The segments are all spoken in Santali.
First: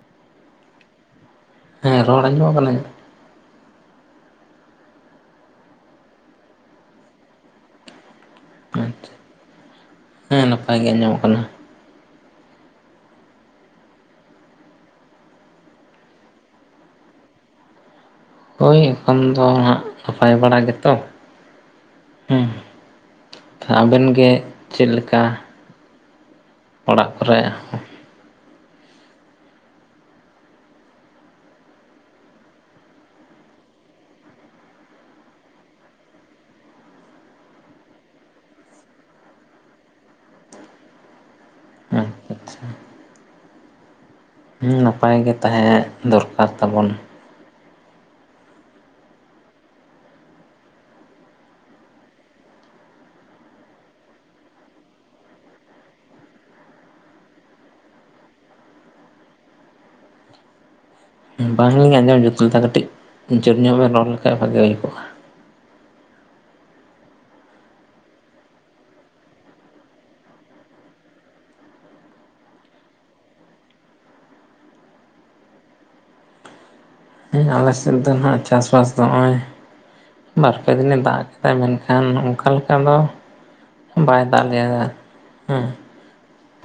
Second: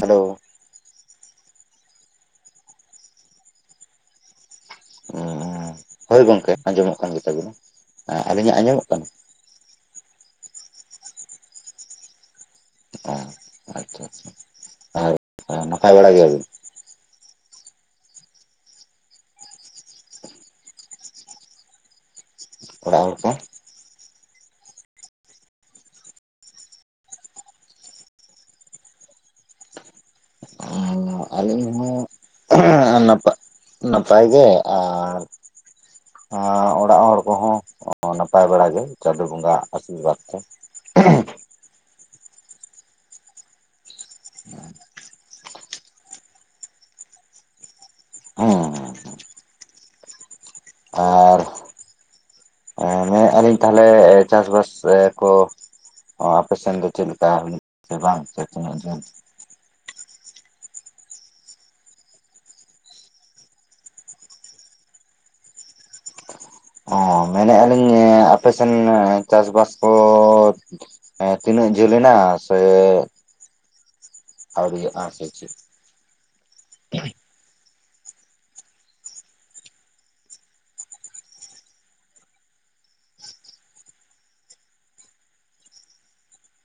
ᱦᱮᱞᱳ ᱦᱮᱸ ᱨᱚᱲ ᱟᱸᱡᱚᱢ ᱟᱠᱟᱱᱟ‌ ᱤᱧᱟᱜ? ᱚᱸᱻ ᱦᱳᱭ ᱜᱚᱝᱠᱮ ᱟᱸᱡᱚᱢᱚᱜ ᱠᱟᱱ ᱜᱮ ᱛᱟᱹᱵᱤᱱᱟ ᱟᱞᱤᱧᱟᱜ ᱟᱸᱡᱚᱢᱚᱜ ᱟᱪᱪᱷᱟ ᱠᱟᱱᱟ᱾ ᱦᱮᱸ ᱱᱟᱯᱟᱭ ᱜᱮ ᱟᱸᱡᱚᱢᱚᱜ ᱠᱟᱱᱟ ᱾ ᱚ ᱟᱪᱪᱷᱟ ᱟᱪᱪᱷᱟ ᱟᱨ ᱱᱟᱯᱟᱭ ᱵᱟᱲᱟ ᱜᱮᱭᱟ ᱵᱤᱱ? ᱦᱳᱭ ᱮᱱᱠᱷᱚᱱ ᱫᱚ ᱱᱟᱜ ᱱᱟᱯᱟᱭ ᱵᱟᱲᱟ ᱜᱮᱛᱚ ᱦᱩᱸ ᱾ ᱚᱲᱟᱜ ᱦᱚᱲ ᱠᱚ ᱾ ᱟᱵᱮᱱ ᱜᱮ ᱪᱮᱫ ᱞᱮᱠᱟ? ᱚᱲᱟᱜ ᱠᱚᱨᱮ ᱾ ᱟᱸ ᱟᱹᱞᱤᱧ ᱦᱚᱸ ᱱᱟᱯᱟᱭ ᱱᱟᱯᱟᱭ ᱜᱮ ᱟᱨᱻ ᱟᱸᱻ ᱚᱲᱟᱜ ᱦᱚᱲ ᱠᱚᱦᱚᱸ ᱱᱟᱯᱟᱭ ᱵᱟᱲᱟ ᱜᱮ ᱪᱟᱸᱫᱚ ᱵᱚᱸᱜᱟᱼᱟᱜ ᱟᱥᱤᱨᱵᱟᱫᱽ ᱛᱮ ᱾ ᱟᱪᱪᱷᱟ ᱻ [inaudible] ᱦᱩᱸ ᱱᱟᱯᱟᱭ ᱜᱮ ᱛᱟᱦᱮᱸ ᱫᱚᱨᱠᱟᱨ ᱛᱟᱵᱚᱱ᱾ ᱦᱚᱸ ᱾ ᱟᱨᱻ ᱢᱮᱱ ᱫᱟᱞᱤᱧ ᱛᱟᱦᱚᱞᱮ ᱪᱟᱥ ᱵᱟᱥ ᱠᱚ ᱚ ᱟᱯᱮ ᱥᱮᱱ ᱫᱚ ᱪᱮᱫ ᱞᱮᱠᱟ ᱦᱩᱭᱩᱜ ᱥᱮ ᱵᱟᱝ ᱥᱮ ᱛᱤᱱᱟᱹᱜ ᱡᱚᱱ ᱾ ᱵᱟᱝᱞᱤᱧ ᱟᱸᱡᱚᱢ ᱡᱩᱛ ᱞᱮᱫᱟ ᱠᱟᱹᱴᱤᱡ ᱡᱳᱨ ᱧᱚᱜ ᱵᱮᱱ ᱨᱚᱲ ᱞᱮᱠᱷᱟᱡ ᱵᱷᱟᱜᱮ ᱦᱩᱭ ᱠᱚᱜᱼᱟ᱾ ᱚ ᱢᱮᱱᱮᱫ ᱟᱹᱞᱤᱧ ᱟᱯᱮ ᱥᱮᱱ ᱪᱟᱥ ᱵᱟᱥ ᱠᱚ ᱾ ᱦᱮᱸ ᱛᱤᱱᱟᱹᱜ ᱡᱷᱟᱹᱞ ᱮᱱᱟ ᱥᱮ ᱟᱹᱣᱨᱤᱭᱟᱜᱼᱟ ᱟᱯᱮ ᱥᱮᱫ ᱾ ᱦᱮᱸ ᱟᱞᱮ ᱥᱮᱫ ᱫᱚ ᱱᱷᱟᱜ ᱪᱟᱥ ᱵᱟᱥ ᱫᱚ ᱱᱚᱜᱼᱚᱭ᱾ ᱵᱟᱨᱯᱮ ᱫᱤᱱ ᱮ ᱫᱟᱜ ᱠᱮᱫᱟ ᱢᱮᱱᱠᱷᱟᱱ ᱚᱱᱠᱟ ᱞᱮᱠᱟ ᱫᱚ ᱵᱟᱭ ᱫᱟᱜ ᱞᱮᱜᱼᱟ ᱦᱮᱸ ᱾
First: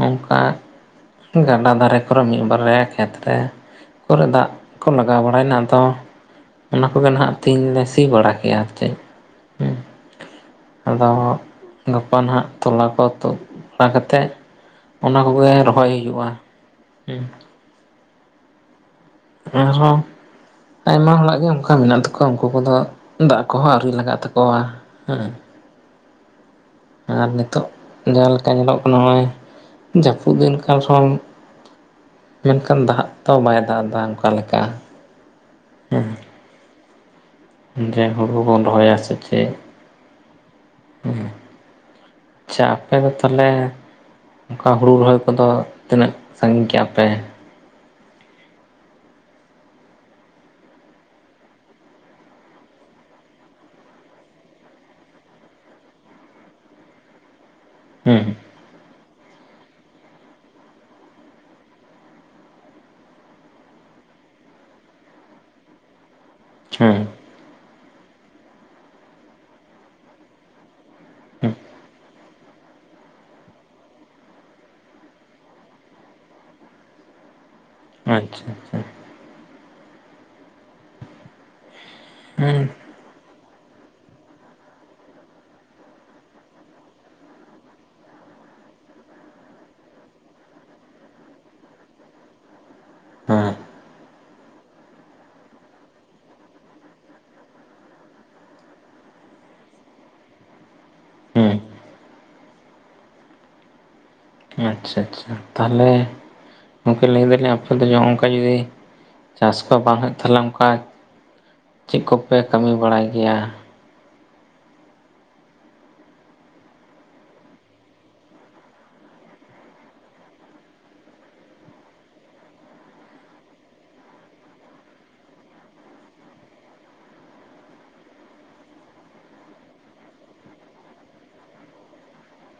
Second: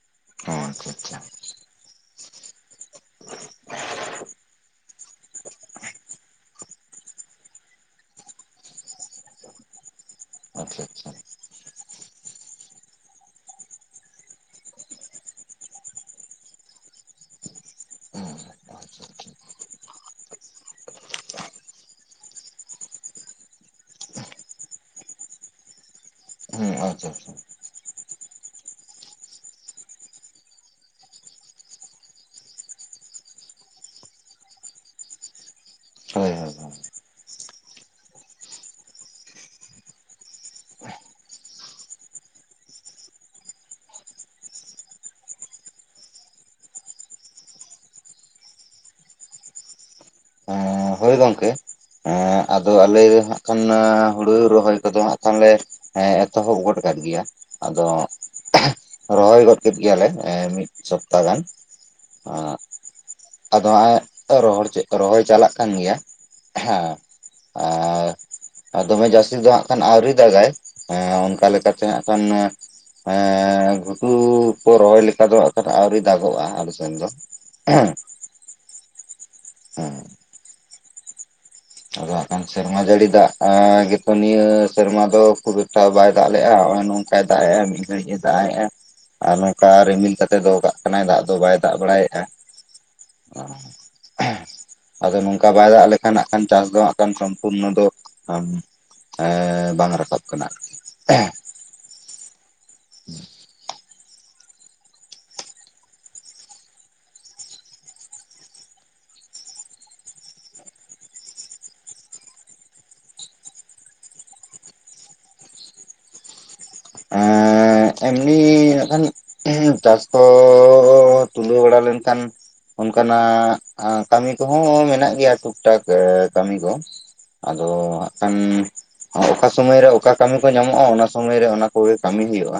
ᱚᱱᱠᱟ ᱦᱚᱸ ᱟᱪᱪᱷᱟ ᱟᱪᱪᱷᱟ ᱜᱟᱰᱟ ᱫᱷᱟᱨᱮ ᱠᱚᱨᱮ ᱢᱤᱫ ᱵᱟᱨ ᱨᱮ ᱠᱷᱮᱛ ᱨᱮ ᱠᱚᱨᱮ ᱫᱟᱜ ᱠᱚ ᱞᱟᱜᱟᱣ ᱵᱟᱲᱟᱭᱮᱱᱟ ᱟᱫᱚ ᱾ ᱚᱱᱟ ᱠᱚᱜᱮ ᱱᱷᱟᱜ ᱛᱮᱦᱮᱧ ᱞᱮ ᱥᱤ ᱵᱟᱲᱟ ᱠᱮᱜᱼᱟ ᱟᱨ ᱪᱮᱫ ᱾ ᱟᱪᱪᱷᱟ ᱟᱪᱪᱷᱟ ᱟᱫᱚ ᱜᱟᱯᱟ ᱱᱷᱟᱜ ᱛᱚᱞᱟ ᱠᱚ ᱛᱩᱫ ᱵᱟᱲᱟ ᱠᱟᱛᱮᱜ ᱚᱱᱟ ᱠᱚᱜᱮ ᱨᱚᱦᱚᱭ ᱦᱩᱭᱩᱜᱼᱟ ᱦᱮᱸ ᱾ [inaudible] ᱮᱱ ᱨᱮᱦᱚᱸ ᱟᱭᱢᱟ ᱦᱚᱲᱟᱜ ᱜᱮ ᱚᱱᱠᱟ ᱢᱮᱱᱟᱜ ᱛᱟᱠᱚᱣᱟ ᱩᱱᱠᱩ ᱠᱚᱫᱚ ᱫᱟᱜ ᱠᱚᱦᱚᱸ ᱟᱹᱣᱨᱤ ᱞᱟᱜᱟᱜ ᱛᱟᱠᱚᱣᱟ ᱦᱮᱸ ᱾ ᱦᱩᱸ ᱾ ᱟᱨ ᱱᱤᱛᱚᱜ ᱡᱟᱦᱟᱸ ᱞᱮᱠᱟ ᱧᱮᱞᱚᱜ ᱠᱟᱱᱟ ᱱᱚᱜᱼᱚᱭ ᱡᱟᱹᱯᱩᱫ ᱫᱤᱱ ᱠᱟᱱ ᱨᱮᱦᱚᱸᱼᱼ ᱢᱮᱱᱠᱷᱟᱱ ᱫᱟᱜ ᱛᱚ ᱵᱟᱭ ᱫᱟᱜ ᱮᱫᱟ ᱚᱱᱠᱟ ᱞᱮᱠᱟ ᱦᱮᱸ ᱾ ᱦᱳᱭ ᱦᱳᱭ ᱾ ᱡᱮ ᱦᱳᱲᱳ ᱵᱚᱱ ᱨᱚᱦᱚᱭᱟ ᱥᱮ ᱪᱮᱫ ᱾ [unintelligible] ᱟᱪᱪᱷᱟ ᱟᱯᱮ ᱦᱚᱸ ᱛᱟᱦᱚᱞᱮ ᱚᱱᱠᱟ ᱦᱩᱲᱩ ᱨᱚᱦᱚᱭ ᱠᱚᱫᱚ ᱛᱤᱱᱟᱹᱜ ᱥᱟᱺᱜᱤᱧ ᱠᱮᱜᱼᱟ ᱯᱮ? ᱯᱟᱸᱻ ᱦᱳᱭ ᱜᱚᱢᱠᱮ ᱦᱮᱸ ᱟᱫᱚ ᱟᱞᱮ ᱫᱚ ᱦᱟᱸᱜ ᱠᱷᱟᱱ ᱦᱩᱲᱩ ᱨᱚᱦᱚᱭ ᱠᱚᱫᱚ ᱦᱟᱹᱜ ᱠᱷᱟᱱ ᱞᱮᱼᱼ ᱦᱮᱸ ᱮᱛᱚᱦᱚᱵ ᱜᱚᱫ ᱟᱠᱟᱫ ᱜᱮᱭᱟ ᱟᱫᱚᱼᱼ ᱦᱩᱸ ᱨᱚᱦᱚᱭ ᱜᱚᱫ ᱠᱮᱫ ᱜᱮᱭᱟᱞᱮ ᱢᱤᱫ ᱥᱚᱯᱛᱟ ᱜᱟᱱ ᱟᱨ ᱟᱫᱚ ᱦᱟᱸᱜ-ᱟᱭ ᱛᱚ ᱨᱚᱦᱚᱲ ᱪᱮᱫᱛᱚ ᱨᱚᱦᱚᱭ ᱪᱟᱞᱟᱜ ᱠᱟᱱ ᱜᱮᱭᱟ ᱦᱮᱸ᱾ ᱦᱩᱸ ᱟᱨ ᱫᱚᱢᱮ ᱡᱟᱹᱥᱛᱤ ᱫᱚ ᱦᱟᱹᱜ ᱠᱷᱟᱱ ᱟᱹᱣᱨᱤ ᱫᱟᱜᱟᱭ᱾ ᱦᱮᱸ ᱚᱱᱠᱟ ᱦᱩᱸ ᱞᱮᱠᱟᱛᱮ ᱦᱟᱹᱜ ᱠᱷᱟᱱᱮ ᱮᱸᱜ ᱜᱷᱩᱴᱩ ᱠᱚ ᱨᱚᱦᱚᱭ ᱞᱮᱠᱟ ᱫᱚ ᱦᱟᱸᱜ ᱠᱷᱟᱱ ᱟᱹᱣᱨᱤ ᱫᱟᱜᱚᱜᱼᱟ ᱟᱞᱮ ᱥᱮᱱ ᱫᱚ᱾ [unintelligible] ᱟᱪᱪᱷᱟ ᱟᱪᱪᱷᱟ ᱾ [unintelligible] ᱟᱫᱚ ᱦᱟᱸᱜ ᱠᱷᱟᱱ ᱦᱩᱸ ᱥᱮᱨᱢᱟ ᱡᱟᱹᱲᱤ ᱫᱟᱜ ᱮᱸᱜ ᱜᱮᱛᱚ ᱱᱤᱭᱟᱹ ᱥᱮᱨᱢᱟ ᱫᱚ ᱠᱷᱩᱵ ᱮᱠᱴᱟ ᱵᱟᱭ ᱫᱟᱜ ᱞᱮᱜᱼᱟ ᱱᱚᱜ ᱚᱭ ᱱᱚᱝᱠᱟᱭ ᱫᱟᱜ ᱮᱜᱼᱟ ᱢᱤ ᱫᱜᱷᱟᱤᱡ ᱮ ᱫᱟᱜ ᱮᱜᱼᱟ᱾ ᱟᱨ ᱱᱚᱝᱠᱟ ᱨᱤᱢᱤᱞ ᱠᱟᱛᱮᱫ ᱫᱚᱦᱚ ᱠᱟᱜ ᱠᱟᱱᱟᱭ ᱫᱟᱜ ᱫᱚ ᱵᱟᱭ ᱫᱟᱜ ᱵᱟᱲᱟᱭᱮᱜᱼᱟ᱾ ᱚ ᱦᱮᱸ ᱟᱫᱚ ᱱᱚᱝᱠᱟ ᱵᱟᱭ ᱫᱟᱜ ᱞᱮᱠᱷᱟᱱᱼᱼ ᱠᱷᱟᱱ ᱪᱟᱥ ᱫᱚ ᱦᱟᱹᱜ ᱠᱟᱱ ᱥᱚᱢᱯᱩᱨᱱᱚ ᱫᱚ ᱚᱦᱚ ᱮᱸᱻ ᱵᱟᱝ ᱨᱟᱠᱟᱵ ᱠᱟᱱᱟ ᱟᱨᱠᱤ᱾ ᱦᱩᱸ [inaudible] ᱟᱪᱪᱷᱟ ᱟᱪᱪᱷᱟ ᱛᱟᱦᱚᱞᱮ᱾ ᱜᱚᱢᱠᱮ ᱞᱟᱹᱭ ᱮᱫᱟᱞᱤᱧ ᱟᱯᱮ ᱫᱚ ᱱᱚ ᱱᱚᱝᱠᱟ ᱡᱩᱫᱤ ᱪᱟᱥ ᱠᱚ ᱵᱟᱝ ᱦᱩᱭᱩᱜ ᱛᱟᱦᱚᱞᱮ ᱚᱱᱠᱟ ᱪᱮᱫ ᱠᱚᱯᱮ ᱠᱟᱹᱢᱤ ᱵᱟᱲᱟᱭ ᱜᱮᱭᱟ? ᱮᱸᱜᱻ ᱮᱸᱜ ᱮᱢᱱᱤ ᱱᱟᱜ-ᱠᱷᱟᱱ ᱪᱟᱥ ᱠᱚᱻ ᱛᱩᱞᱟᱹᱣ ᱵᱟᱲᱟ ᱞᱮᱱᱠᱷᱟᱱ ᱚᱱᱠᱟᱱᱟᱜ ᱟᱸ ᱠᱟᱹᱢᱤ ᱠᱚᱦᱚᱸ ᱢᱮᱱᱟᱜ ᱜᱮᱭᱟ ᱴᱩᱠ ᱴᱟᱠ ᱠᱟᱹᱢᱤ ᱠᱚ᱾ ᱟᱫᱚ ᱦᱟᱸᱜ ᱠᱷᱟᱱ ᱚᱠᱟ ᱥᱳᱢᱳᱭ ᱨᱮ ᱚᱠᱟ ᱠᱟᱹᱢᱤ ᱠᱚ ᱧᱟᱢᱚᱜᱼᱟ ᱚᱱᱟ ᱥᱳᱢᱳᱭ ᱨᱮ ᱚᱱᱟ ᱠᱚᱜᱮ ᱠᱟᱹᱢᱤ ᱦᱩᱭᱩᱜᱼᱟ,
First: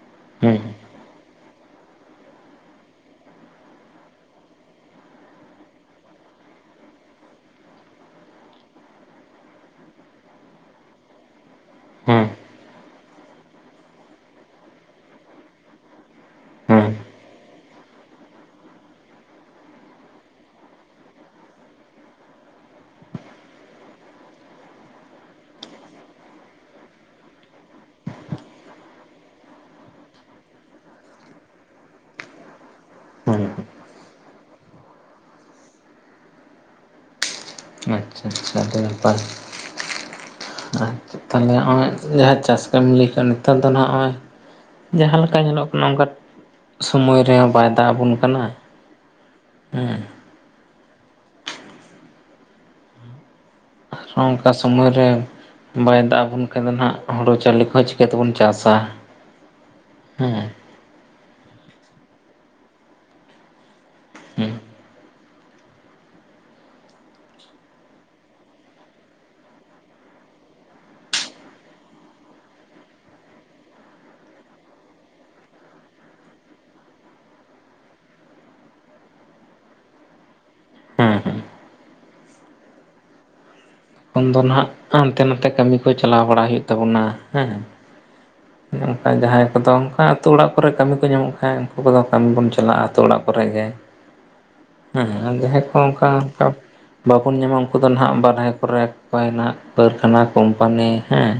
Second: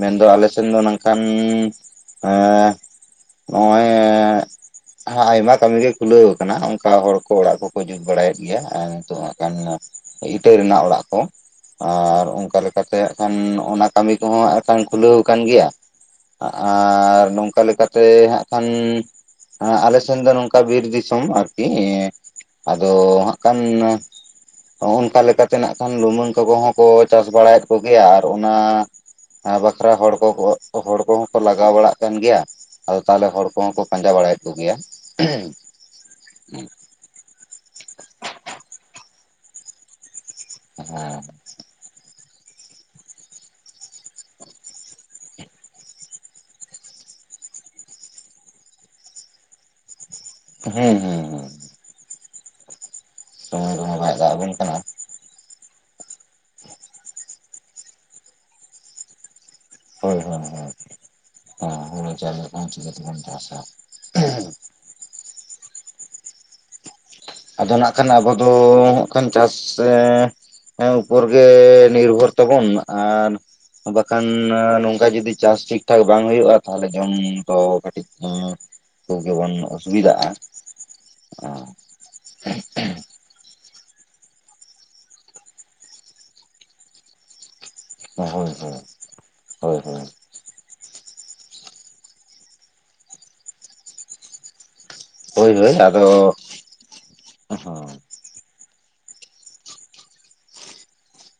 ᱢᱮᱱᱫᱚ ᱟᱞᱮ ᱦᱩᱸ ᱥᱮᱱ ᱫᱚ ᱱᱚᱝᱠᱷᱟᱱ ᱮᱜ ᱱᱚᱜᱼᱚᱭ ᱟᱭᱢᱟ ᱠᱟᱹᱢᱤ ᱜᱮ ᱠᱷᱩᱞᱟᱹᱣ ᱟᱠᱟᱱᱟ, ᱚᱱᱠᱟ ᱦᱚᱲ ᱠᱚ ᱚᱲᱟᱜ ᱠᱚᱠᱚ ᱡᱩᱛ ᱵᱟᱲᱟᱭᱮᱫ ᱜᱮᱭᱟ᱾ ᱟᱨ ᱱᱤᱛᱚᱜ ᱦᱟᱸᱜ ᱠᱷᱟᱱ ᱤᱴᱟᱹ ᱨᱮᱱᱟᱜ ᱚᱲᱟᱜ ᱠᱚ ᱟᱨ ᱦᱩᱸ ᱚᱱᱠᱟ ᱞᱮᱠᱟᱛᱮ, ᱮᱱᱠᱷᱟᱱ ᱚᱱᱟ ᱠᱟᱹᱢᱤ ᱠᱚᱦᱚᱸ ᱮᱱᱠᱷᱟᱱ ᱠᱷᱩᱞᱟᱹᱣ ᱟᱠᱟᱱ ᱜᱮᱭᱟ᱾ ᱦᱩᱸ ᱟᱨ ᱱᱚᱝᱠᱟ ᱞᱮᱠᱟᱛᱮ ᱦᱟᱸᱜ ᱠᱷᱟᱱ ᱟᱨ ᱟᱞᱮ ᱥᱮᱱ ᱫᱚ ᱱᱚᱝᱠᱟ ᱵᱤᱨ ᱫᱤᱥᱚᱢ ᱟᱨᱠᱤ ᱮᱸ ᱟᱫᱚ ᱦᱟᱸᱜ ᱠᱷᱟᱱ ᱦᱚᱸᱜ ᱚᱝᱠᱟ ᱞᱮᱠᱟᱛᱮ ᱱᱟᱜ ᱠᱷᱟᱱ ᱞᱩᱢᱟᱹᱝ ᱠᱚᱠᱚ ᱦᱚᱸᱠᱚ ᱪᱟᱥ ᱵᱟᱲᱟᱭᱮᱫ ᱠᱚᱜᱮᱭᱟ, ᱟᱨ ᱚᱱᱟ ᱟ ᱵᱟᱠᱷᱨᱟ ᱦᱚᱲ ᱠᱚ ᱦᱚᱲ ᱠᱚᱦᱚᱸᱠᱚ ᱞᱟᱜᱟᱣ ᱵᱟᱲᱟᱜ ᱠᱟᱱ ᱜᱮᱭᱟ᱾ ᱟᱫᱚ ᱛᱟᱦᱚᱞᱮ ᱦᱩᱸ ᱦᱚᱲ ᱠᱚᱦᱚᱸ ᱠᱚ ᱯᱟᱸᱡᱟ ᱵᱟᱲᱟᱭᱮᱫ ᱠᱚᱜᱮᱭᱟ᱾ ᱟᱪᱪᱷᱟ ᱟᱪᱪᱷᱟ ᱟᱹᱰᱤ ᱱᱟᱯᱟᱭ ᱟᱪᱪᱷᱟ ᱦᱟᱸ ᱛᱟᱦᱚᱞᱮ ᱱᱚᱜᱼᱚᱭ ᱡᱟᱦᱟᱸ ᱪᱟᱥ ᱠᱟᱹᱢᱤᱢ ᱞᱟᱹᱭ ᱠᱮᱜ-ᱟ ᱱᱮᱛᱟᱨ ᱫᱚ ᱱᱦᱟᱜ-ᱚᱭ ᱡᱟᱦᱟᱸ ᱞᱮᱠᱟ ᱧᱮᱞᱚᱜ ᱠᱟᱱᱟ ᱱᱚᱝᱠᱟ ᱥᱳᱢᱚᱭ ᱨᱮᱦᱚᱸ ᱵᱟᱭ ᱫᱟᱜ ᱟᱵᱚᱱ ᱠᱟᱱᱟ᱾ ᱦᱮᱸ ᱦᱩᱸ ᱦᱩᱸ ᱦᱩᱸ ᱥᱚᱢᱚᱭ ᱨᱮᱦᱚᱸ ᱟᱨ ᱵᱟᱭ ᱦᱚᱸ ᱫᱟᱜ ᱚᱝᱠᱟ ᱟᱵᱚᱱ ᱠᱟᱱᱟ ᱥᱚᱢᱚᱭ ᱨᱮ ᱵᱟᱭ ᱫᱟᱜ ᱟᱵᱚᱱ ᱠᱷᱟᱱ ᱫᱚ ᱱᱦᱟᱜ ᱦᱩᱲᱳ ᱪᱟᱣᱞᱮ ᱠᱚᱦᱚᱸ ᱪᱤᱠᱟᱹ ᱛᱮᱵᱚᱱ ᱪᱟᱥᱟ ᱦᱳᱭ ᱦᱳᱭ ᱦᱮᱸ ᱦᱳᱭ ᱦᱟ ᱦᱩᱲᱩ ᱪᱟᱣᱞᱮ ᱠᱚᱦᱚᱸ ᱪᱤᱠᱟᱹ ᱛᱮᱵᱚᱱ ᱪᱟᱥᱟ ᱦᱮᱸ ᱟᱫᱚ ᱱᱟᱜ ᱠᱷᱟᱱ ᱟᱵᱚ ᱫᱚ ᱠᱷᱟᱱ ᱪᱟᱥ ᱮᱸ ᱮᱸ ᱩᱯᱚᱨ ᱜᱮ ᱱᱤᱨᱵᱷᱚᱨ ᱛᱟᱵᱚᱱ ᱟᱨ ᱵᱟᱠᱷᱟᱱ ᱱᱚᱝᱠᱟ ᱡᱚᱫᱤ ᱪᱟᱥ ᱴᱷᱤᱠ ᱴᱷᱟᱠ ᱵᱟᱝ ᱦᱩᱭᱩᱜ-ᱟ ᱛᱟᱞᱦᱮ ᱡᱚᱢ ᱫᱚ ᱠᱟᱹᱴᱤᱡᱼᱼ ᱩᱸ ᱠᱚᱜᱮᱵᱚᱱ ᱚᱥᱩᱵᱤᱫᱟᱜ-ᱟ ᱟᱸ ᱦᱮᱸ ᱦᱮᱸ [inaudible] ᱛᱚᱠᱷᱚᱱ ᱫᱚ ᱱᱟᱜ ᱦᱟᱱᱛᱮ ᱱᱟᱛᱮ ᱠᱟᱹᱢᱤ ᱠᱚ ᱪᱟᱞᱟᱣ ᱵᱟᱲᱟ ᱦᱩᱭᱩᱜ ᱛᱟᱵᱚᱱᱟ ᱦᱮᱸ᱾ ᱦᱳᱭ ᱦᱳᱭ ᱚᱱᱠᱟ ᱡᱟᱦᱟᱸᱭ ᱠᱚᱫᱚ ᱦᱳᱭ ᱦᱳᱭ ᱚᱝᱠᱟ ᱛᱳ ᱚᱲᱟᱜ ᱠᱚᱨᱮ ᱠᱟᱹᱢᱤ ᱠᱚ ᱧᱟᱢᱚᱜ ᱠᱷᱟᱡ ᱩᱝᱠᱩ ᱠᱚᱫᱚ ᱠᱟᱹᱢᱤ ᱵᱚᱱ ᱪᱟᱞᱟᱜ-ᱟ ᱟᱹᱛᱩ ᱚᱲᱟᱜ ᱠᱚᱨᱮᱜ ᱜᱮ ᱦᱩᱸ ᱦᱳᱭ ᱡᱟᱦᱟᱸᱭ ᱦᱳᱭ ᱠᱚ ᱚᱝᱠᱟ ᱟᱫᱚ ᱵᱟᱵᱚᱱ ᱧᱟᱢᱟ ᱩᱱᱠᱩ ᱫᱚ ᱦᱳᱭ ᱱᱦᱟᱜ ᱵᱟᱨᱦᱮ ᱠᱚᱨᱮ ᱯᱟᱭ ᱱᱟᱜ ᱠᱟ. ᱨᱠᱷᱟᱱᱟ ᱠᱳᱢᱯᱟᱱᱤ ᱦᱮᱸ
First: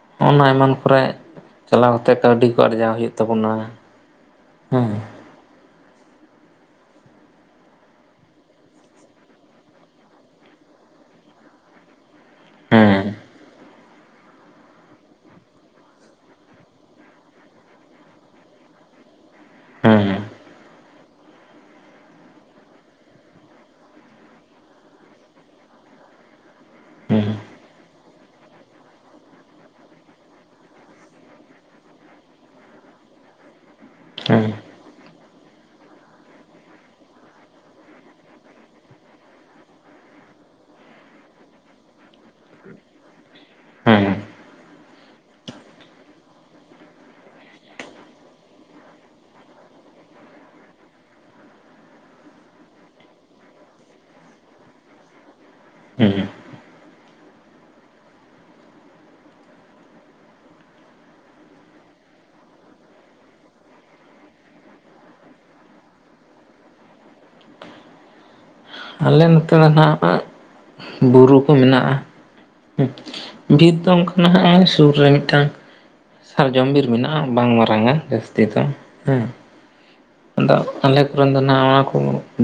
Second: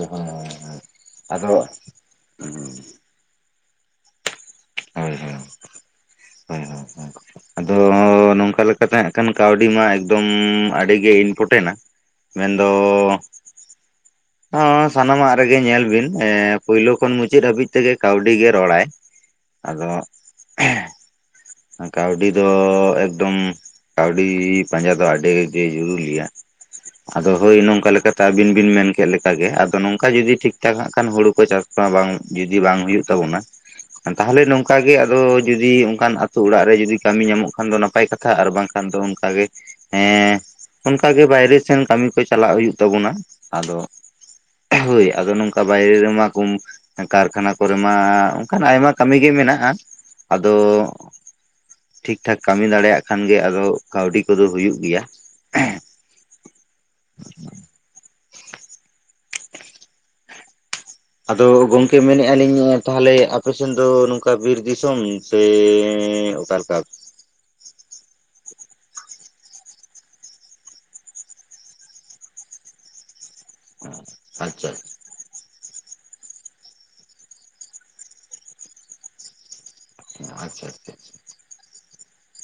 ᱦᱳᱭ ᱦᱳᱭ ᱚᱱᱟ ᱮᱢᱟᱱ ᱠᱚᱨᱮ ᱟᱫᱚ ᱪᱟᱞᱟᱣ ᱦᱟᱛᱮ ᱠᱟᱹᱣᱰᱤ ᱠᱚ ᱟᱨᱡᱟᱣ ᱦᱩᱭᱩᱜ ᱛᱟᱵᱚᱱᱟ ᱦᱮᱸ [inaudible] ᱟᱫᱚ ᱱᱚᱝᱠᱟ ᱞᱮᱠᱟ ᱛᱮᱸᱦᱟᱸᱜ ᱠᱟᱱᱟᱱ ᱠᱟᱹᱣᱰᱤ ᱢᱟ ᱮᱠᱫᱚᱢ ᱟᱹᱰᱤ ᱜᱮ ᱤᱱᱯᱚᱴᱮᱱᱟ᱾ ᱢᱮᱱᱫᱚ ᱦᱮᱸ ᱦᱚᱸ ᱥᱟᱱᱟᱢᱟᱜ ᱨᱮᱜᱮ ᱧᱮᱞ ᱵᱤᱱ ᱯᱳᱭᱞᱳ ᱠᱷᱚᱱ ᱢᱩᱪᱟᱹᱫ ᱦᱟᱹᱵᱤᱡ ᱛᱮᱜᱮ ᱠᱟᱹᱣᱰᱤ ᱜᱮ ᱨᱚᱲᱟᱭ᱾ ᱟᱫᱚ ᱦᱮᱸ ᱠᱟᱹᱣᱰᱤ ᱫᱚ ᱮᱠᱫᱚᱢ ᱠᱟᱹᱣᱰᱤ ᱯᱟᱸᱡᱟ ᱫᱚ ᱟᱹᱰᱤ ᱜᱮ ᱡᱚᱨᱩᱜᱤᱭᱟ ᱦᱮᱸ ᱟᱫᱚ ᱦᱳᱭ ᱱᱚᱝᱠᱟ ᱞᱮᱠᱟᱛᱮ ᱟᱵᱤᱱ ᱵᱤᱱ ᱢᱮᱱ ᱠᱮᱫ ᱞᱮᱠᱟᱜᱮ ᱟᱫᱚ ᱱᱚᱝᱠᱟ ᱡᱩᱫᱤ ᱴᱷᱤᱠ ᱴᱷᱟᱠ ᱦᱟᱸᱜ ᱠᱷᱟᱱ ᱦᱩᱲᱩ ᱠᱚ ᱪᱟᱥ ᱵᱟ ᱵᱟᱝ ᱡᱩᱫᱤ ᱵᱟᱝ ᱦᱩᱭᱩᱜ ᱛᱟᱵᱚᱱᱟ ᱛᱟᱦᱞᱮ ᱦᱮᱸ ᱱᱚᱝᱠᱟ ᱜᱮ ᱟᱫᱚ ᱡᱩᱫᱤ ᱚᱝᱠᱟᱱ ᱛᱩ ᱚᱲᱟᱜ ᱨᱮ ᱡᱚᱫᱤ ᱠᱟᱹᱢᱤ ᱧᱟ ᱟᱨᱢᱚᱜ ᱠᱷᱟᱱ ᱫᱚ ᱱᱟᱯᱟᱭ ᱠᱟᱛᱷᱟ ᱟᱨ ᱵᱟᱝᱠᱷᱟᱱ ᱫᱚ ᱚᱱᱠᱟ ᱜᱮ ᱮᱸ ᱚᱱᱠᱟᱜᱮ ᱵᱟᱭᱨᱮ ᱥᱮᱱ ᱠᱟᱹᱢᱤ ᱠᱚ ᱪᱟᱞᱟᱜ ᱦᱩᱭᱩᱜ ᱛᱟᱵᱚᱱᱟ ᱟᱫᱚ ᱦᱮᱸ ᱦᱳᱭ ᱟᱫᱚ ᱱᱚᱝᱠᱟ ᱵᱟᱭᱨᱮ ᱨᱮᱢᱟ ᱠᱳᱢ ᱠᱟᱨᱠᱷᱟᱱᱟ ᱠᱚᱨᱮ ᱢᱟ ᱚᱝᱠᱱᱟᱜ ᱟᱭᱢᱟ ᱠᱟᱹᱢᱤᱜᱮ ᱢᱮᱱᱟᱜ-ᱟ ᱟᱫᱚ ᱴᱷᱤᱠ ᱴᱷᱟᱠ ᱠᱟᱹᱢᱤ ᱫᱟᱲᱮᱭᱟᱜ ᱠᱷᱟᱱᱜᱮ ᱟᱫᱚ ᱠᱟᱹᱣᱰᱤ ᱠᱚᱫᱚ ᱦᱩᱭᱩᱜ ᱜᱮᱭᱟ ᱦᱩᱸ ᱦᱩᱸ [inaudible] ᱟᱫᱚ ᱜᱚᱝᱠᱮ ᱢᱮᱱᱮᱜ-ᱟ ᱞᱤᱧ ᱛᱟᱦᱞᱮ ᱟᱯᱮᱥᱮᱱ ᱫᱚ ᱱᱚᱝᱠᱟ ᱵᱤᱨ ᱫᱤᱥᱚᱢ ᱥᱮᱸ ᱚᱠᱟ ᱞᱮᱠᱟ ᱟᱞᱮ ᱱᱚᱛᱮ ᱢᱟ ᱱᱟᱜ ᱵᱩᱨᱩ ᱠᱚ ᱢᱮᱱᱟᱜ-ᱟ ᱦᱩᱸ ᱵᱤᱨ ᱫᱚ ᱚᱝᱠᱟ ᱟᱪᱪᱷᱟ [inaudible] ᱥᱩᱨ ᱨᱮ ᱢᱤᱫᱴᱟᱝ ᱥᱟᱨ ᱡᱚᱢ ᱵᱤᱨ ᱢᱮᱱᱟᱜ-ᱟ ᱵᱟᱝ ᱢᱟᱨᱟᱝᱟ ᱡᱟᱹᱥᱛᱤ ᱫᱚ ᱦᱮᱸ ᱟᱫᱚ ᱟᱪᱪᱷᱟ ᱟᱪᱪᱷᱟ ᱟᱞᱮ ᱠᱚᱨᱮᱱ ᱫᱚ ᱱᱟᱜ ᱱᱚᱣᱟ ᱠᱚ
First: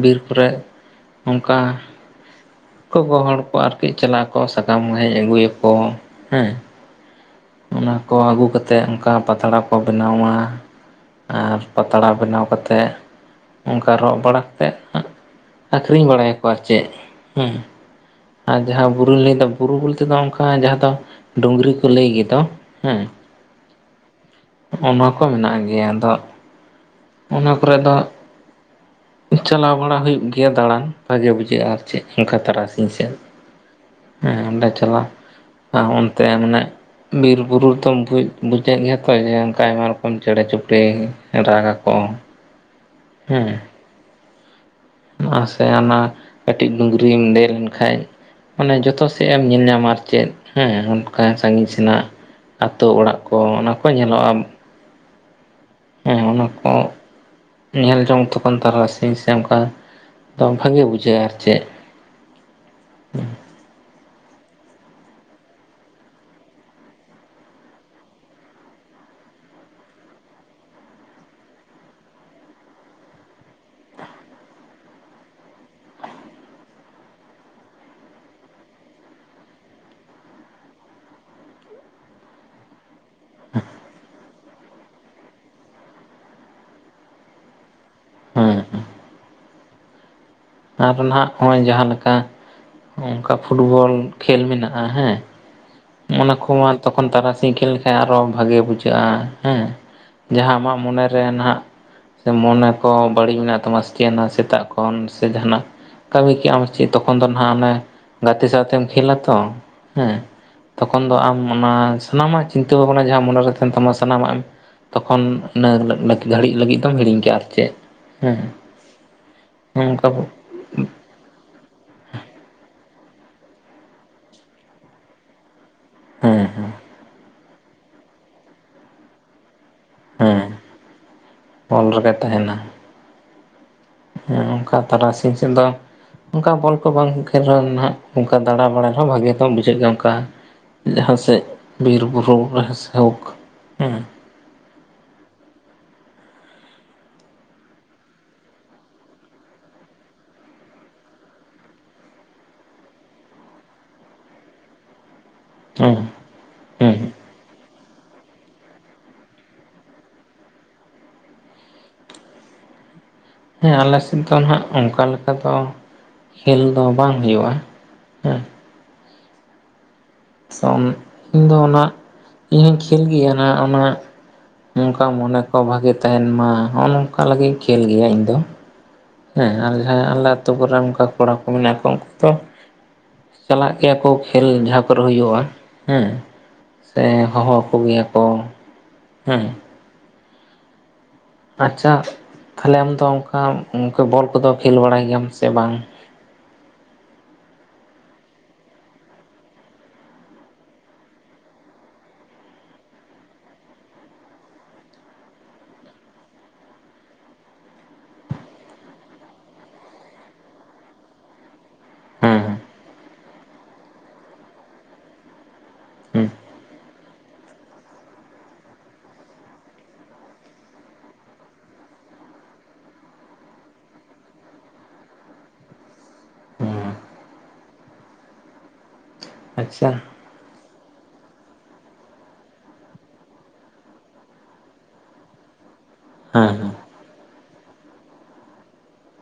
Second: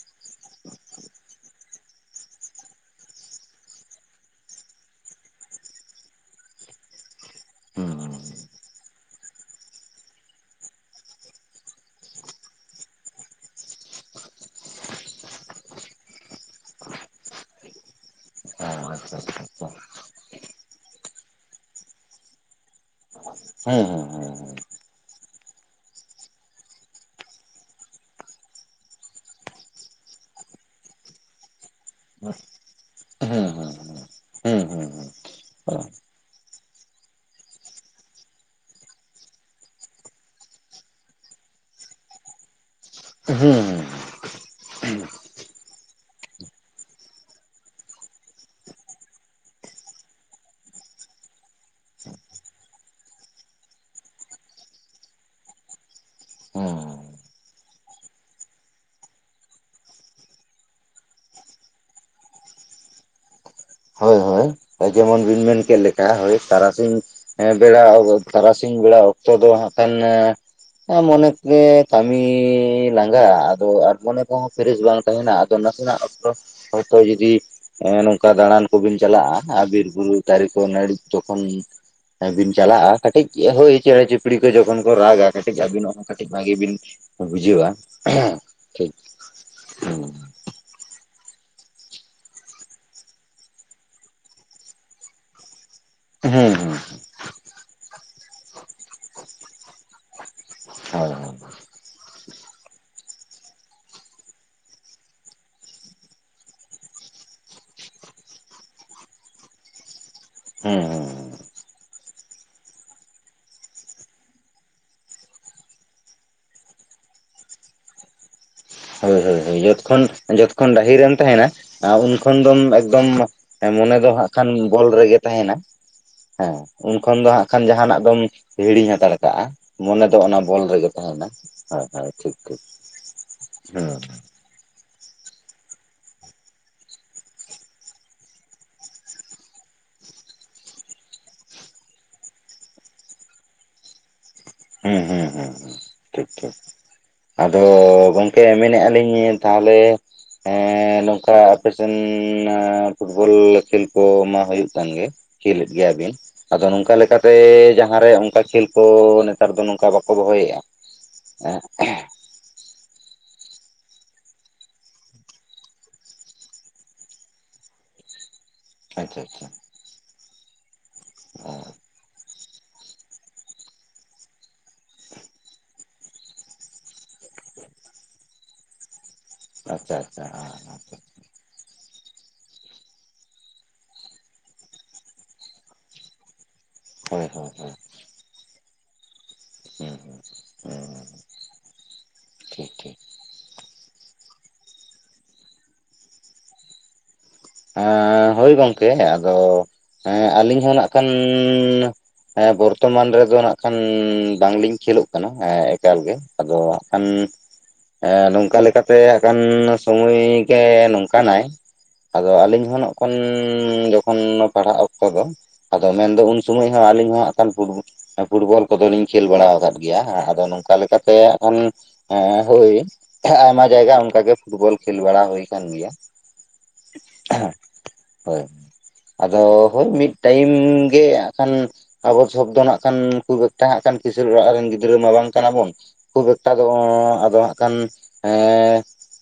ᱵᱤᱨ ᱠᱚᱨᱮ ᱚᱝᱠᱟ ᱠᱚ ᱜᱚᱦᱚᱲ ᱠᱚᱣᱟ ᱟᱨᱠᱤ ᱪᱟᱞᱟᱜ ᱟᱠᱚ ᱥᱟᱠᱟᱢ ᱦᱮᱡ ᱟᱹᱜᱩᱭᱟᱠᱚ ᱦᱮᱸ ᱦᱩᱸ ᱚᱱᱟ ᱦᱩᱸ ᱠᱚ ᱟᱪᱪᱷᱟ ᱟᱹᱜᱩ ᱠᱟᱛᱮᱜ ᱚᱝᱠᱟ ᱯᱟᱛᱲᱟ ᱠᱚ ᱵᱮᱱᱟᱣᱟ ᱟᱨ ᱯᱟᱛᱲᱟ ᱵᱮᱱᱟᱣ ᱠᱟᱛᱮᱜ ᱚᱝᱠᱟ ᱨᱚᱜ ᱵᱟᱲᱟ ᱛᱮᱫ ᱦᱟᱜ ᱟᱠᱷᱨᱤᱧ ᱵᱟᱲᱟᱭᱟᱠᱚ ᱟᱨ ᱪᱮᱜ ᱦᱩᱸ ᱟᱨ ᱡᱟᱦᱟᱸ ᱵᱩᱨᱩ ᱟᱪᱪᱷᱟ ᱞᱟᱹᱭᱟ ᱟᱪᱪᱷᱟ ᱵᱩᱨᱩ ᱵᱚᱞᱛᱮ ᱫᱚ ᱚᱝᱠᱟ ᱡᱟᱦᱟᱸ ᱫᱚ ᱰᱩᱝᱨᱤ ᱠᱚ ᱞᱟᱹᱭ ᱜᱮᱫᱚ ᱦᱮᱸ᱾ ᱦᱮᱸ ᱦᱮᱸ ᱦᱮᱸ ᱦᱮᱸ ᱱᱚᱜᱼᱚ ᱱᱚᱣᱟ ᱠᱚ ᱢᱮᱱᱟᱜ ᱜᱮᱭᱟ ᱟᱫᱚ ᱚᱱᱟ ᱠᱚᱨᱮ ᱫᱚ ᱪᱟᱞᱟᱣ ᱵᱟᱲᱟ ᱦᱩᱭᱩᱜ ᱜᱮᱭᱟ ᱫᱟᱬᱟᱱ ᱵᱷᱟᱜᱮ ᱵᱩᱡᱷᱟᱹᱜᱼᱟ ᱟᱨ ᱪᱮᱫ ᱚᱱᱠᱟ ᱛᱟᱨᱟᱥᱤᱧ ᱥᱮᱫ ᱦᱮᱸ ᱦᱮᱸ ᱦᱮᱸ ᱦᱮᱸ ᱚᱸᱰᱮ ᱪᱟᱞᱟᱣ ᱛᱮ ᱢᱟᱱᱮ ᱵᱤᱨ ᱵᱩᱨᱩ ᱨᱮᱫᱚᱢ ᱵᱩᱡᱮᱫ ᱜᱮᱭᱟ ᱛᱚ ᱡᱮ ᱚᱱᱠᱟ ᱟᱭᱢᱟ ᱨᱚᱠᱚᱢ ᱪᱮᱸᱬᱮ ᱪᱩᱯᱲᱤ ᱨᱟᱜ-ᱟ ᱠᱚ᱾ ᱦᱩᱸᱻ ᱱᱚᱣᱟ ᱥᱮ ᱚᱱᱟ ᱠᱟᱹᱴᱤᱡ ᱰᱩᱝᱨᱤᱢ ᱫᱮᱡ ᱞᱮᱱᱠᱷᱟᱡ ᱢᱟᱱᱮ ᱡᱚᱛᱚ ᱥᱮᱫ ᱮᱢ ᱧᱮᱞ ᱧᱟᱢᱟ ᱟᱨ ᱪᱮᱫ ᱦᱮᱸ ᱚᱱᱠᱟ ᱥᱟᱹᱜᱤᱧ ᱥᱮᱱᱟᱜ ᱟᱹᱛᱳ ᱚᱲᱟᱜ ᱠᱚ ᱚᱱᱟ ᱠᱚ ᱧᱮᱞᱚᱜ-ᱟ᱾ ᱦᱩᱸ᱾ ᱠᱚ ᱧᱮᱞ ᱡᱚᱝ ᱛᱚᱠᱷᱚᱱ ᱛᱟᱨᱟᱥᱤᱧ ᱥᱮ ᱚᱱᱠᱟ ᱫᱚ ᱵᱷᱟᱜᱮ ᱵᱩᱡᱷᱟᱹᱜ-ᱟ ᱟᱨ ᱪᱮᱫ᱾ ᱦᱳᱭ, ᱦᱳᱭ ᱡᱮᱢᱚᱱ ᱵᱤᱱ ᱢᱮᱱ ᱠᱮᱫ ᱞᱮᱠᱟ ᱦᱳᱭ ᱛᱟᱨᱟᱥᱤᱧ ᱵᱮᱲᱟ ᱛᱟᱨᱟᱥᱤᱧ ᱵᱮᱲᱟ ᱚᱠᱛᱚ ᱫᱚ ᱦᱟᱸᱜ ᱠᱷᱟᱱ ᱢᱚᱱᱮ ᱜᱮ ᱠᱟᱹᱢᱤ ᱞᱟᱸᱜᱟ ᱟᱫᱚ ᱟᱨ ᱢᱚᱱᱮ ᱠᱚᱦᱚᱸ ᱯᱷᱮᱨᱮᱥ ᱵᱟᱝ ᱛᱟᱦᱮᱱᱟ᱾ ᱱᱟᱥᱮᱱᱟᱜ ᱚᱠᱛᱚ ᱦᱚᱭ ᱛᱚ ᱡᱩᱫᱤ ᱱᱚᱝᱠᱟ ᱫᱟᱲᱟᱱ ᱠᱚᱵᱤᱱ ᱪᱟᱞᱟᱜ-ᱟ ᱟᱨ ᱵᱤᱨ ᱵᱩᱨᱩ ᱫᱟᱨᱤ ᱠᱚ ᱱᱟᱹᱲᱤᱜ ᱡᱚᱠᱷᱚᱱ᱾ ᱵᱤᱱ ᱪᱟᱞᱟᱜ-ᱟ ᱾ᱠᱟᱹᱴᱤᱡ ᱦᱳᱭ ᱪᱮᱸᱬᱮ ᱪᱩᱯᱲᱤ ᱠᱚ ᱡᱚᱠᱷᱚᱱ ᱠᱚ ᱨᱟᱜ-ᱟ ᱠᱟᱹᱴᱤᱡ ᱟᱹᱵᱤᱱᱟᱜ ᱦᱚᱸ ᱠᱟᱹᱴᱤᱡ ᱵᱷᱟᱜᱤ ᱵᱤᱱ ᱵᱩᱡᱷᱟᱜ-ᱟ ᱦᱮᱸ ᱴᱷᱤᱠ ᱦᱮᱸ᱾ ᱟᱨ ᱱᱟᱦᱟᱜ ᱦᱚᱸᱜ-ᱚᱭ ᱡᱟᱦᱟ ᱞᱮᱠᱟ ᱚᱱᱠᱟ ᱯᱷᱩᱴᱵᱚᱞ ᱠᱷᱮᱞ ᱢᱮᱱᱟᱜ-ᱟ ᱦᱮᱸ᱾ ᱢᱟᱱᱮ ᱠᱚ ᱦᱩᱸ ᱟᱨ ᱛᱚᱠᱷᱚᱱ ᱛᱟᱨᱟᱥᱤᱧ ᱠᱷᱮᱞ ᱟᱨᱚ ᱵᱷᱟᱜᱮ ᱵᱩᱡᱷᱟᱹᱜ-ᱟ ᱦᱮᱸ ᱡᱟᱦᱟ ᱟᱢᱟᱜ ᱦᱳᱭ ᱦᱳᱭ ᱢᱚᱱᱮᱨᱮ ᱱᱟᱦᱟᱜ ᱢᱚᱱᱮ ᱠᱚ ᱵᱟᱹᱲᱤᱡ ᱢᱮᱱᱟᱜ ᱛᱟᱢᱟ ᱥᱮ ᱪᱮᱫ ᱱᱟᱜ ᱥᱮᱛᱟᱜ ᱠᱷᱚᱱ ᱥᱮ ᱡᱟᱦᱟᱱᱟᱜ ᱠᱟᱹᱢᱤ ᱠᱮᱜᱟᱢ ᱪᱮᱫ ᱛᱚᱠᱷᱚᱱ ᱫᱚ ᱱᱟᱦᱟᱜ ᱚᱱᱮ ᱜᱟᱛᱮ ᱥᱟᱶᱛᱮᱢ ᱠᱷᱮᱞᱟ ᱛᱚ ᱦᱮᱸ᱾ ᱦᱩᱸ ᱛᱚᱠᱷᱚᱱ ᱫᱚ ᱦᱩᱸ ᱟᱢ ᱚᱱᱟ ᱥᱟᱱᱟᱢᱟᱜ ᱪᱤᱱᱛᱟᱹ ᱵᱷᱟᱵᱱᱟ ᱡᱟᱦᱟ ᱢᱚᱱᱮᱨᱮ ᱛᱟᱦᱮᱱ ᱛᱟᱢᱟ ᱥᱟᱱᱟᱢ ᱟᱜ ᱮᱢ ᱛᱚᱠᱷᱚᱱ ᱤᱱᱟᱹ ᱜᱷᱟᱹᱲᱤᱡ ᱞᱟᱹᱜᱤᱫ ᱫᱚᱢ ᱦᱤᱲᱤᱧ ᱠᱮᱜ-ᱟ ᱟᱨ ᱪᱮᱫ ᱦᱮᱸ᱾ ᱦᱳᱭ, ᱦᱳᱭ ᱡᱚᱛᱠᱷᱚᱱ, ᱚᱱᱠᱟ ᱡᱚᱛᱠᱷᱚᱱ ᱰᱟᱹᱦᱤᱨᱮᱢ ᱛᱟᱦᱮᱱᱟ ᱩᱱᱠᱷᱚᱱ ᱫᱚᱢ ᱮᱠᱫᱚᱢ ᱦᱮᱸ ᱢᱚᱱᱮ ᱫᱚ ᱦᱟᱸᱜ ᱠᱷᱟᱱ ᱵᱚᱞ ᱨᱮᱜᱮ ᱛᱟᱦᱮᱱᱟ᱾ ᱦᱮᱸ ᱩᱱᱠᱷᱚᱱ ᱫᱚ ᱦᱟᱸᱜ ᱠᱷᱟᱱ ᱡᱟᱦᱟ ᱱᱟᱜ ᱫᱚᱢ ᱦᱤᱲᱤᱧ ᱦᱟᱛᱟᱲ ᱠᱟᱜ-ᱟ᱾ ᱢᱚᱱᱮ ᱫᱚ ᱚᱱᱟ ᱦᱮᱸ ᱵᱚᱞ ᱨᱮᱜᱮ ᱛᱟᱦᱮᱱᱟ ᱦᱳᱭ, ᱚᱞ ᱦᱳᱭ ᱨᱮᱜᱮ ᱴᱷᱤᱠ, ᱛᱟᱦᱮᱱᱟ ᱴᱷᱤᱠ ᱦᱮᱸ᱾ ᱚᱱᱠᱟ ᱛᱟᱨᱟᱥᱤᱧ ᱥᱮᱫ ᱫᱚ ᱚᱱᱠᱟ ᱵᱚᱞ ᱠᱚ ᱵᱟᱝ ᱠᱷᱮᱞ ᱨᱮᱦᱚᱸ ᱦᱟᱸᱜ ᱚᱱᱠᱟ ᱫᱟᱲᱟ ᱵᱟᱲᱟᱭ ᱨᱮᱦᱚᱸ ᱵᱷᱟᱜᱮ ᱫᱚᱢ ᱵᱩᱡᱷᱟᱹᱜ ᱜᱮ ᱚᱱᱠᱟ᱾ ᱡᱟᱦᱟ ᱥᱮᱫ ᱵᱤᱨ ᱵᱩᱨᱩ ᱨᱮ ᱥᱮ ᱡᱟᱭᱦᱳᱠ ᱦᱩᱸ, ᱦᱩ, ᱸ ᱦᱩᱸ, ᱦᱩᱸ ᱴᱷᱤᱠ, ᱴᱷᱤᱠ᱾ ᱟᱫᱚ ᱜᱚᱝᱠᱮ ᱢᱮᱱᱮᱜ ᱟᱞᱤᱧ ᱛᱟᱦᱞᱮ ᱦᱮᱸ ᱱᱚᱝᱠᱟ ᱟᱯᱮ ᱥᱮᱱ ᱯᱷᱩᱴᱵᱚᱞ ᱠᱷᱮᱞ ᱠᱚ ᱢᱟ ᱦᱳᱭᱳᱜ ᱠᱟᱱ ᱜᱮ᱾ ᱠᱷᱮᱞᱮᱫ ᱜᱮᱭᱟ ᱦᱮᱸ ᱵᱤᱱ ᱟᱫᱚ ᱱᱚᱝᱠᱟ ᱦᱮᱸ ᱞᱮᱠᱟᱛᱮ ᱡᱟᱦᱟ ᱨᱮ ᱚᱱᱠᱟ ᱠᱷᱮᱞ ᱠᱚ ᱱᱮᱛᱟᱨ ᱫᱚ ᱱᱚᱝᱠᱟ ᱵᱟᱠᱚ ᱫᱚᱦᱚᱭ ᱮᱜᱟ ᱦᱮᱸ ᱟᱞᱮ ᱥᱮᱫ ᱫᱚ ᱦᱟᱸᱜ ᱚᱱᱠᱟ ᱞᱮᱠᱟ ᱫᱚ ᱠᱷᱮᱞ ᱫᱚ ᱵᱟᱝ ᱦᱳᱭᱳᱜᱼᱟ ᱦᱮᱸ᱾ ᱟᱪᱪᱷᱟ, ᱟᱪᱪᱷᱟ᱾ ᱥᱚᱝ ᱤᱧ ᱫᱚ ᱱᱟᱹᱜ ᱤᱧ ᱦᱚᱸᱧ ᱠᱷᱮᱞ ᱜᱮᱭᱟ ᱱᱟᱹᱜ ᱚᱱᱟ ᱚᱱᱠᱟ ᱢᱚᱱᱮ ᱠᱚ ᱵᱷᱟᱜᱮ ᱛᱟᱦᱮᱱ ᱢᱟ ᱦᱚᱜ-ᱚ ᱱᱚᱝᱠᱟ ᱞᱟᱹᱜᱤᱫ ᱠᱷᱮᱞ ᱜᱮᱭᱟ ᱤᱧ ᱫᱚ᱾ ᱦᱮᱸ ᱟᱨ ᱟᱪᱪᱷᱟ ᱡᱟᱦᱟᱭ ᱟᱞᱮ ᱟᱹᱛᱩ ᱠᱚᱨᱮᱱ ᱟᱪᱪᱷᱟ ᱚᱱᱠᱟ ᱠᱚᱲᱟ ᱠᱚ ᱢᱮᱱᱟᱜ ᱠᱚᱣᱟ ᱩᱱᱠᱩ ᱫᱚ ᱪᱟᱞᱟᱜ ᱜᱮᱭᱟ ᱠᱚ ᱠᱷᱮᱞ ᱡᱟᱦᱟ ᱠᱚᱨᱮ ᱦᱩᱭᱩᱜ-ᱟ ᱦᱮᱸ᱾ ᱥᱮ ᱦᱳᱭ ᱦᱳᱭ ᱦᱚᱦᱚ ᱦᱳᱭ ᱟᱠᱚ ᱜᱮᱭᱟ ᱠᱚ ᱦᱮᱸ᱾ ᱦᱩᱸ, ᱦᱩᱸ, ᱦᱩᱸ᱾ ᱟᱪᱪᱷᱟ ᱴᱷᱤᱠ ᱛᱟᱦᱚᱞᱮ ᱴᱷᱤᱠ ᱟᱢᱫᱚ ᱚᱝᱠᱟ ᱚᱝᱠᱟ ᱵᱚᱞ ᱠᱚᱫᱚ ᱠᱷᱮᱞ ᱵᱟᱲᱟᱭ ᱜᱮᱭᱟᱢ ᱥᱮ ᱵᱟᱝ? ᱮ ᱦᱳᱭ ᱜᱚᱝᱠᱮ ᱟᱫᱚ ᱟᱹᱞᱤᱧ ᱦᱚᱸ ᱱᱟᱜ ᱠᱷᱟᱱ ᱦᱮᱸ ᱵᱚᱨᱛᱚᱢᱟᱱ ᱨᱮᱫᱚ ᱱᱟᱸᱜ ᱠᱷᱟᱱ ᱵᱟᱝ ᱞᱤᱧ ᱠᱷᱮᱞᱳᱜ ᱠᱟᱱᱟ ᱮᱸ ᱮᱠᱟᱞ ᱜᱮ᱾ ᱟᱫᱚ ᱦᱟᱸᱜ ᱠᱷᱟᱱ ᱮ ᱱᱚᱝᱠᱟ ᱞᱮᱠᱟ ᱛᱮ ᱟᱠᱷᱟᱱ ᱥᱚᱢᱚᱭ ᱜᱮ ᱱᱚᱝᱠᱟ ᱱᱟᱭ, ᱟᱫᱚ ᱦᱮᱸ ᱟᱞᱤᱧ ᱦᱚᱸᱜ ᱱᱚᱸᱜᱼᱠᱷᱚᱱ ᱡᱚᱠᱷᱚᱱ ᱯᱟᱲᱦᱟᱜ ᱚᱠᱛᱚ ᱫᱚ ᱟᱫᱚ ᱢᱮᱱ ᱫᱚ ᱦᱮᱸ ᱩᱱ ᱥᱳᱢᱳᱭ ᱦᱚᱸ ᱟᱸᱞᱤᱧ ᱦᱟᱸᱜ ᱠᱷᱟᱱ ᱯᱷᱩᱴᱵᱚ ᱯᱷᱩᱴᱵᱚᱞ ᱠᱚᱫᱚ ᱞᱤᱧ ᱠᱷᱮᱞ ᱵᱟᱲᱟᱣ ᱠᱟᱫ ᱜᱮᱭᱟ ᱟᱫᱚ ᱱᱚᱝᱠᱟ ᱞᱮᱠᱟ ᱛᱮ ᱟᱠᱷᱟᱱ ᱮᱸ ᱦᱳᱭ ᱟᱭᱢᱟ ᱡᱟᱭᱜᱟ ᱚᱝᱠᱟ ᱜᱮ ᱯᱷᱩᱴᱵᱚᱞ ᱠᱷᱮᱞ ᱵᱟᱲᱟ ᱦᱩᱭ ᱠᱟᱱ ᱜᱮᱭᱟ᱾ ᱦᱮᱸ ᱦᱮᱸ ᱦᱳᱭ ᱟᱫᱚ ᱦᱳᱭ ᱟᱪᱪᱷᱟ ᱢᱤᱫ ᱴᱟᱭᱤᱢ ᱜᱮ ᱟᱸᱜ ᱠᱷᱟᱱ ᱟᱵᱚ ᱥᱚᱵᱽᱫᱚ ᱱᱟᱸᱜ ᱠᱷᱟᱱ ᱠᱷᱩᱵ ᱮᱠᱴᱟ ᱦᱟᱸᱜ ᱠᱷᱟᱱ ᱠᱤᱥᱟᱬ ᱚᱲᱟᱜ ᱨᱮᱱ ᱜᱤᱫᱽᱨᱟᱹ ᱢᱟ ᱵᱟᱝ ᱠᱟᱱᱟ ᱵᱚᱱ, ᱠᱷᱩᱵ ᱮᱠᱴᱟ ᱦᱮᱸ ᱫᱚ ᱦᱮᱸ ᱟᱫᱚ ᱦᱟᱸᱜ ᱠᱷᱟᱱ ᱮᱸ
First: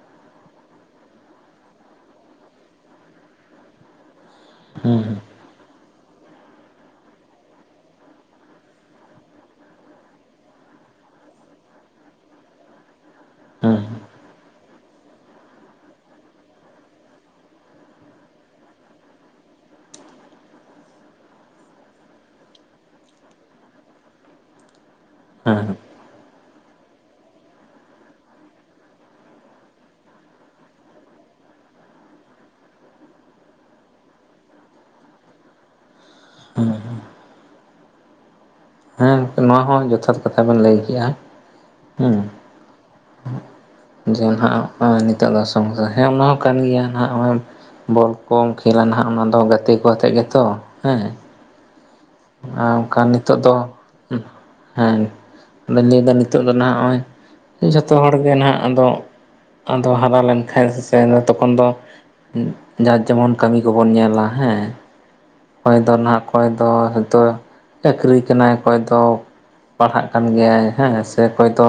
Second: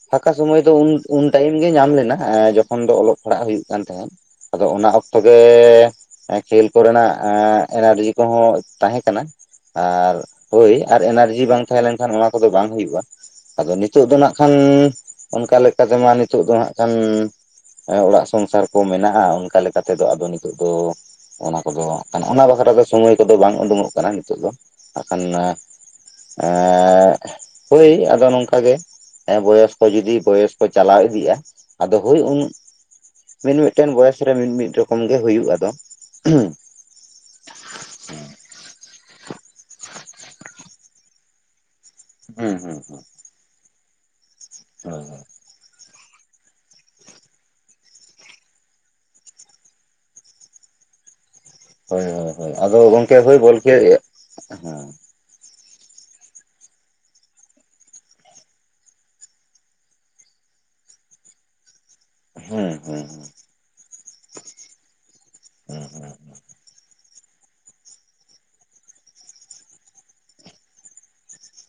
ᱯᱷᱟᱠᱟ ᱥᱚᱢᱚᱭ ᱫᱚ ᱩᱱ ᱩᱱ ᱴᱟᱭᱤᱢ ᱜᱮ ᱧᱟᱢ ᱞᱮᱱᱟ ᱮ ᱡᱚᱠᱷᱚᱱ ᱫᱚ ᱚᱞᱚᱜ ᱯᱟᱲᱦᱟᱜ ᱦᱩᱭᱩᱜ ᱠᱟᱱ ᱛᱟᱦᱮᱸᱫ᱾ ᱟᱫᱚ ᱚᱱᱟ ᱦᱮᱸ ᱚᱠᱛᱚ ᱜᱮ ᱮᱸ ᱠᱷᱮᱞ ᱠᱚᱨᱮ ᱱᱟᱜ ᱮᱜ ᱮᱱᱟᱨᱡᱤ ᱠᱚᱦᱚᱸ ᱛᱟᱦᱮᱸ ᱠᱟᱱᱟ᱾ ᱟᱨ ᱦᱳᱭ ᱟᱨ ᱮᱱᱟᱨᱡᱤ ᱵᱟᱝ ᱛᱟᱦᱮᱸ ᱞᱮᱱᱠᱷᱟᱱ ᱚᱱᱟ ᱠᱚᱫᱚ ᱵᱟᱝ ᱦᱩᱭᱩᱜ-ᱟ᱾ ᱟᱫᱚ ᱦᱮᱸ ᱱᱤᱛᱩᱜ ᱫᱚ ᱱᱟᱸᱜ ᱠᱷᱟᱱ ᱚᱱᱠᱟ ᱞᱮᱠᱟ ᱛᱮᱢᱟ ᱱᱤᱛᱩᱜ ᱫᱚ ᱦᱟᱸᱜ ᱠᱷᱟᱱ ᱮ‌ᱸ ᱚᱲᱟᱜ ᱥᱚᱝᱥᱟᱨ ᱠᱚ ᱢᱮᱱᱟᱜᱼᱟ ᱚᱱᱠᱟ ᱞᱮᱠᱟ‌ ᱛᱮᱫᱚ ᱟᱫᱚ ᱱᱤᱛᱩᱜ ᱫᱚ ᱚᱱᱟ ᱠᱚᱫᱚ ᱟᱠᱷᱟᱱ ᱚᱱᱟ ᱵᱟᱠᱷᱨᱟ ᱫᱚ ᱥᱚᱢᱚᱭ ᱠᱚᱫᱚ ᱵᱟᱝ ᱩᱸᱰᱩᱝᱚᱜ ᱠᱟᱱᱟ ᱱᱤᱛᱩᱜ ᱫᱚ ᱦᱟᱸᱜᱠᱷᱟᱱ ᱮ ᱦᱮᱸ ᱟᱜ ᱦᱳᱭ ᱟᱫᱚ ᱱᱚᱝᱠᱟ ᱜᱮ ᱦᱮᱸ ᱵᱚᱭᱚᱥ ᱠᱚ ᱡᱩᱫᱤ ᱵᱚᱭᱮᱥ ᱠᱚ ᱪᱟᱞᱟᱣ ᱤᱫᱤᱜᱼᱟ, ᱟᱫᱚ ᱦᱳᱭ ᱩᱱ ᱢᱤᱫ ᱢᱤᱫᱴᱮᱱ ᱵᱚᱭᱮᱥ ᱨᱮ ᱢᱤᱫ ᱢᱤᱫ ᱨᱚᱠᱚᱢ ᱜᱮ ᱦᱩᱭᱩᱜᱼᱟ ᱫᱚ ᱦᱮᱸ ᱦᱮᱸ ᱱᱚᱣᱟ ᱦᱚᱸ ᱡᱚᱛᱷᱟᱛ ᱠᱟᱛᱷᱟ ᱵᱮᱱ ᱞᱟᱹᱭ ᱠᱮᱜᱼᱟ᱾ ᱦᱩᱸ ᱦᱩᱸ ᱦᱩᱸ᱾ ᱡᱮ ᱱᱟᱦᱟᱸᱜ ᱱᱚᱸᱜᱼᱚᱭ ᱱᱤᱛᱚᱜ ᱫᱚ ᱥᱚᱝᱥᱟ ᱦᱮᱸ ᱚᱱᱟ ᱦᱚᱸ ᱠᱟᱱ ᱜᱮᱭᱟ ᱱᱟᱸᱜ ᱚᱸᱭ ᱵᱚᱞ ᱠᱚᱢ ᱠᱷᱮᱞᱟ ᱱᱟᱦᱟᱸᱜ ᱚᱱᱟ ᱫᱚ ᱜᱟᱛᱮ ᱠᱚ ᱟᱛᱮᱜ ᱜᱮᱛᱚ ᱦᱮᱸ, ᱦᱳᱭ ᱦᱳᱭ ᱦᱳᱭ ᱦᱳᱭ ᱦᱳᱭ ᱟᱨ ᱟᱫᱚ ᱚᱱᱠᱟᱱ ᱜᱚᱝᱠᱮ ᱱᱤᱛᱚᱜ ᱦᱳᱭ ᱫᱚ ᱵᱚᱞ ᱠᱷᱮᱞ ᱦᱮᱸ ᱦᱩᱸ, ᱦᱮᱸ᱾ ᱟᱫᱚᱧ ᱞᱟᱹᱭ ‌ᱫᱟ ᱱᱤᱛᱚᱜ ᱫᱚ ᱱᱟᱦᱟᱸᱜ ᱱᱚᱸᱜᱼᱚᱸᱭ ᱡᱷᱚᱛᱚ ᱦᱚᱲ ᱜᱮ ᱱᱟᱦᱟᱸᱜ ᱟᱫᱚ ᱟᱫᱚ ᱦᱟᱨᱟ ᱞᱮᱱᱠᱷᱟᱡ ᱥᱮ ᱟᱫᱚ ᱛᱚᱠᱷᱚᱱ ᱫᱚ ᱩᱸᱜ ᱦᱩᱸ ᱡᱟᱨ ᱦᱩᱸ ᱡᱮᱢᱚᱱ ᱠᱟᱹᱢᱤ ᱠᱚᱵᱚᱱ ᱧᱮᱞᱟ ᱦᱮᱸ ᱚᱠᱚᱭ ᱦᱩᱸ ᱫᱚ ᱱᱟᱸᱜ ᱚᱠᱚᱭ ᱫᱚ ᱛᱚ ᱪᱟᱹᱠᱨᱤ ᱠᱟᱱᱟᱭ ᱚᱠᱚᱭ ᱫᱚ ᱯᱟᱲᱦᱟᱜ ᱠᱟᱱ ᱜᱮᱭᱟᱭ ᱦᱮᱸ ᱥᱮ ᱚᱠᱚᱭ ᱫᱚ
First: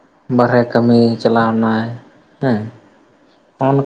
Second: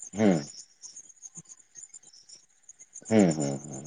ᱦᱩᱸ ᱵᱟᱨᱦᱮ ᱠᱟᱹᱢᱤ ᱪᱟᱞᱟᱣ ᱱᱟᱭ ᱦᱮᱸ᱾ ᱦᱩᱸ ᱦᱩᱸ᱾ ᱦᱚᱸ ᱱᱚ ᱦᱩᱸ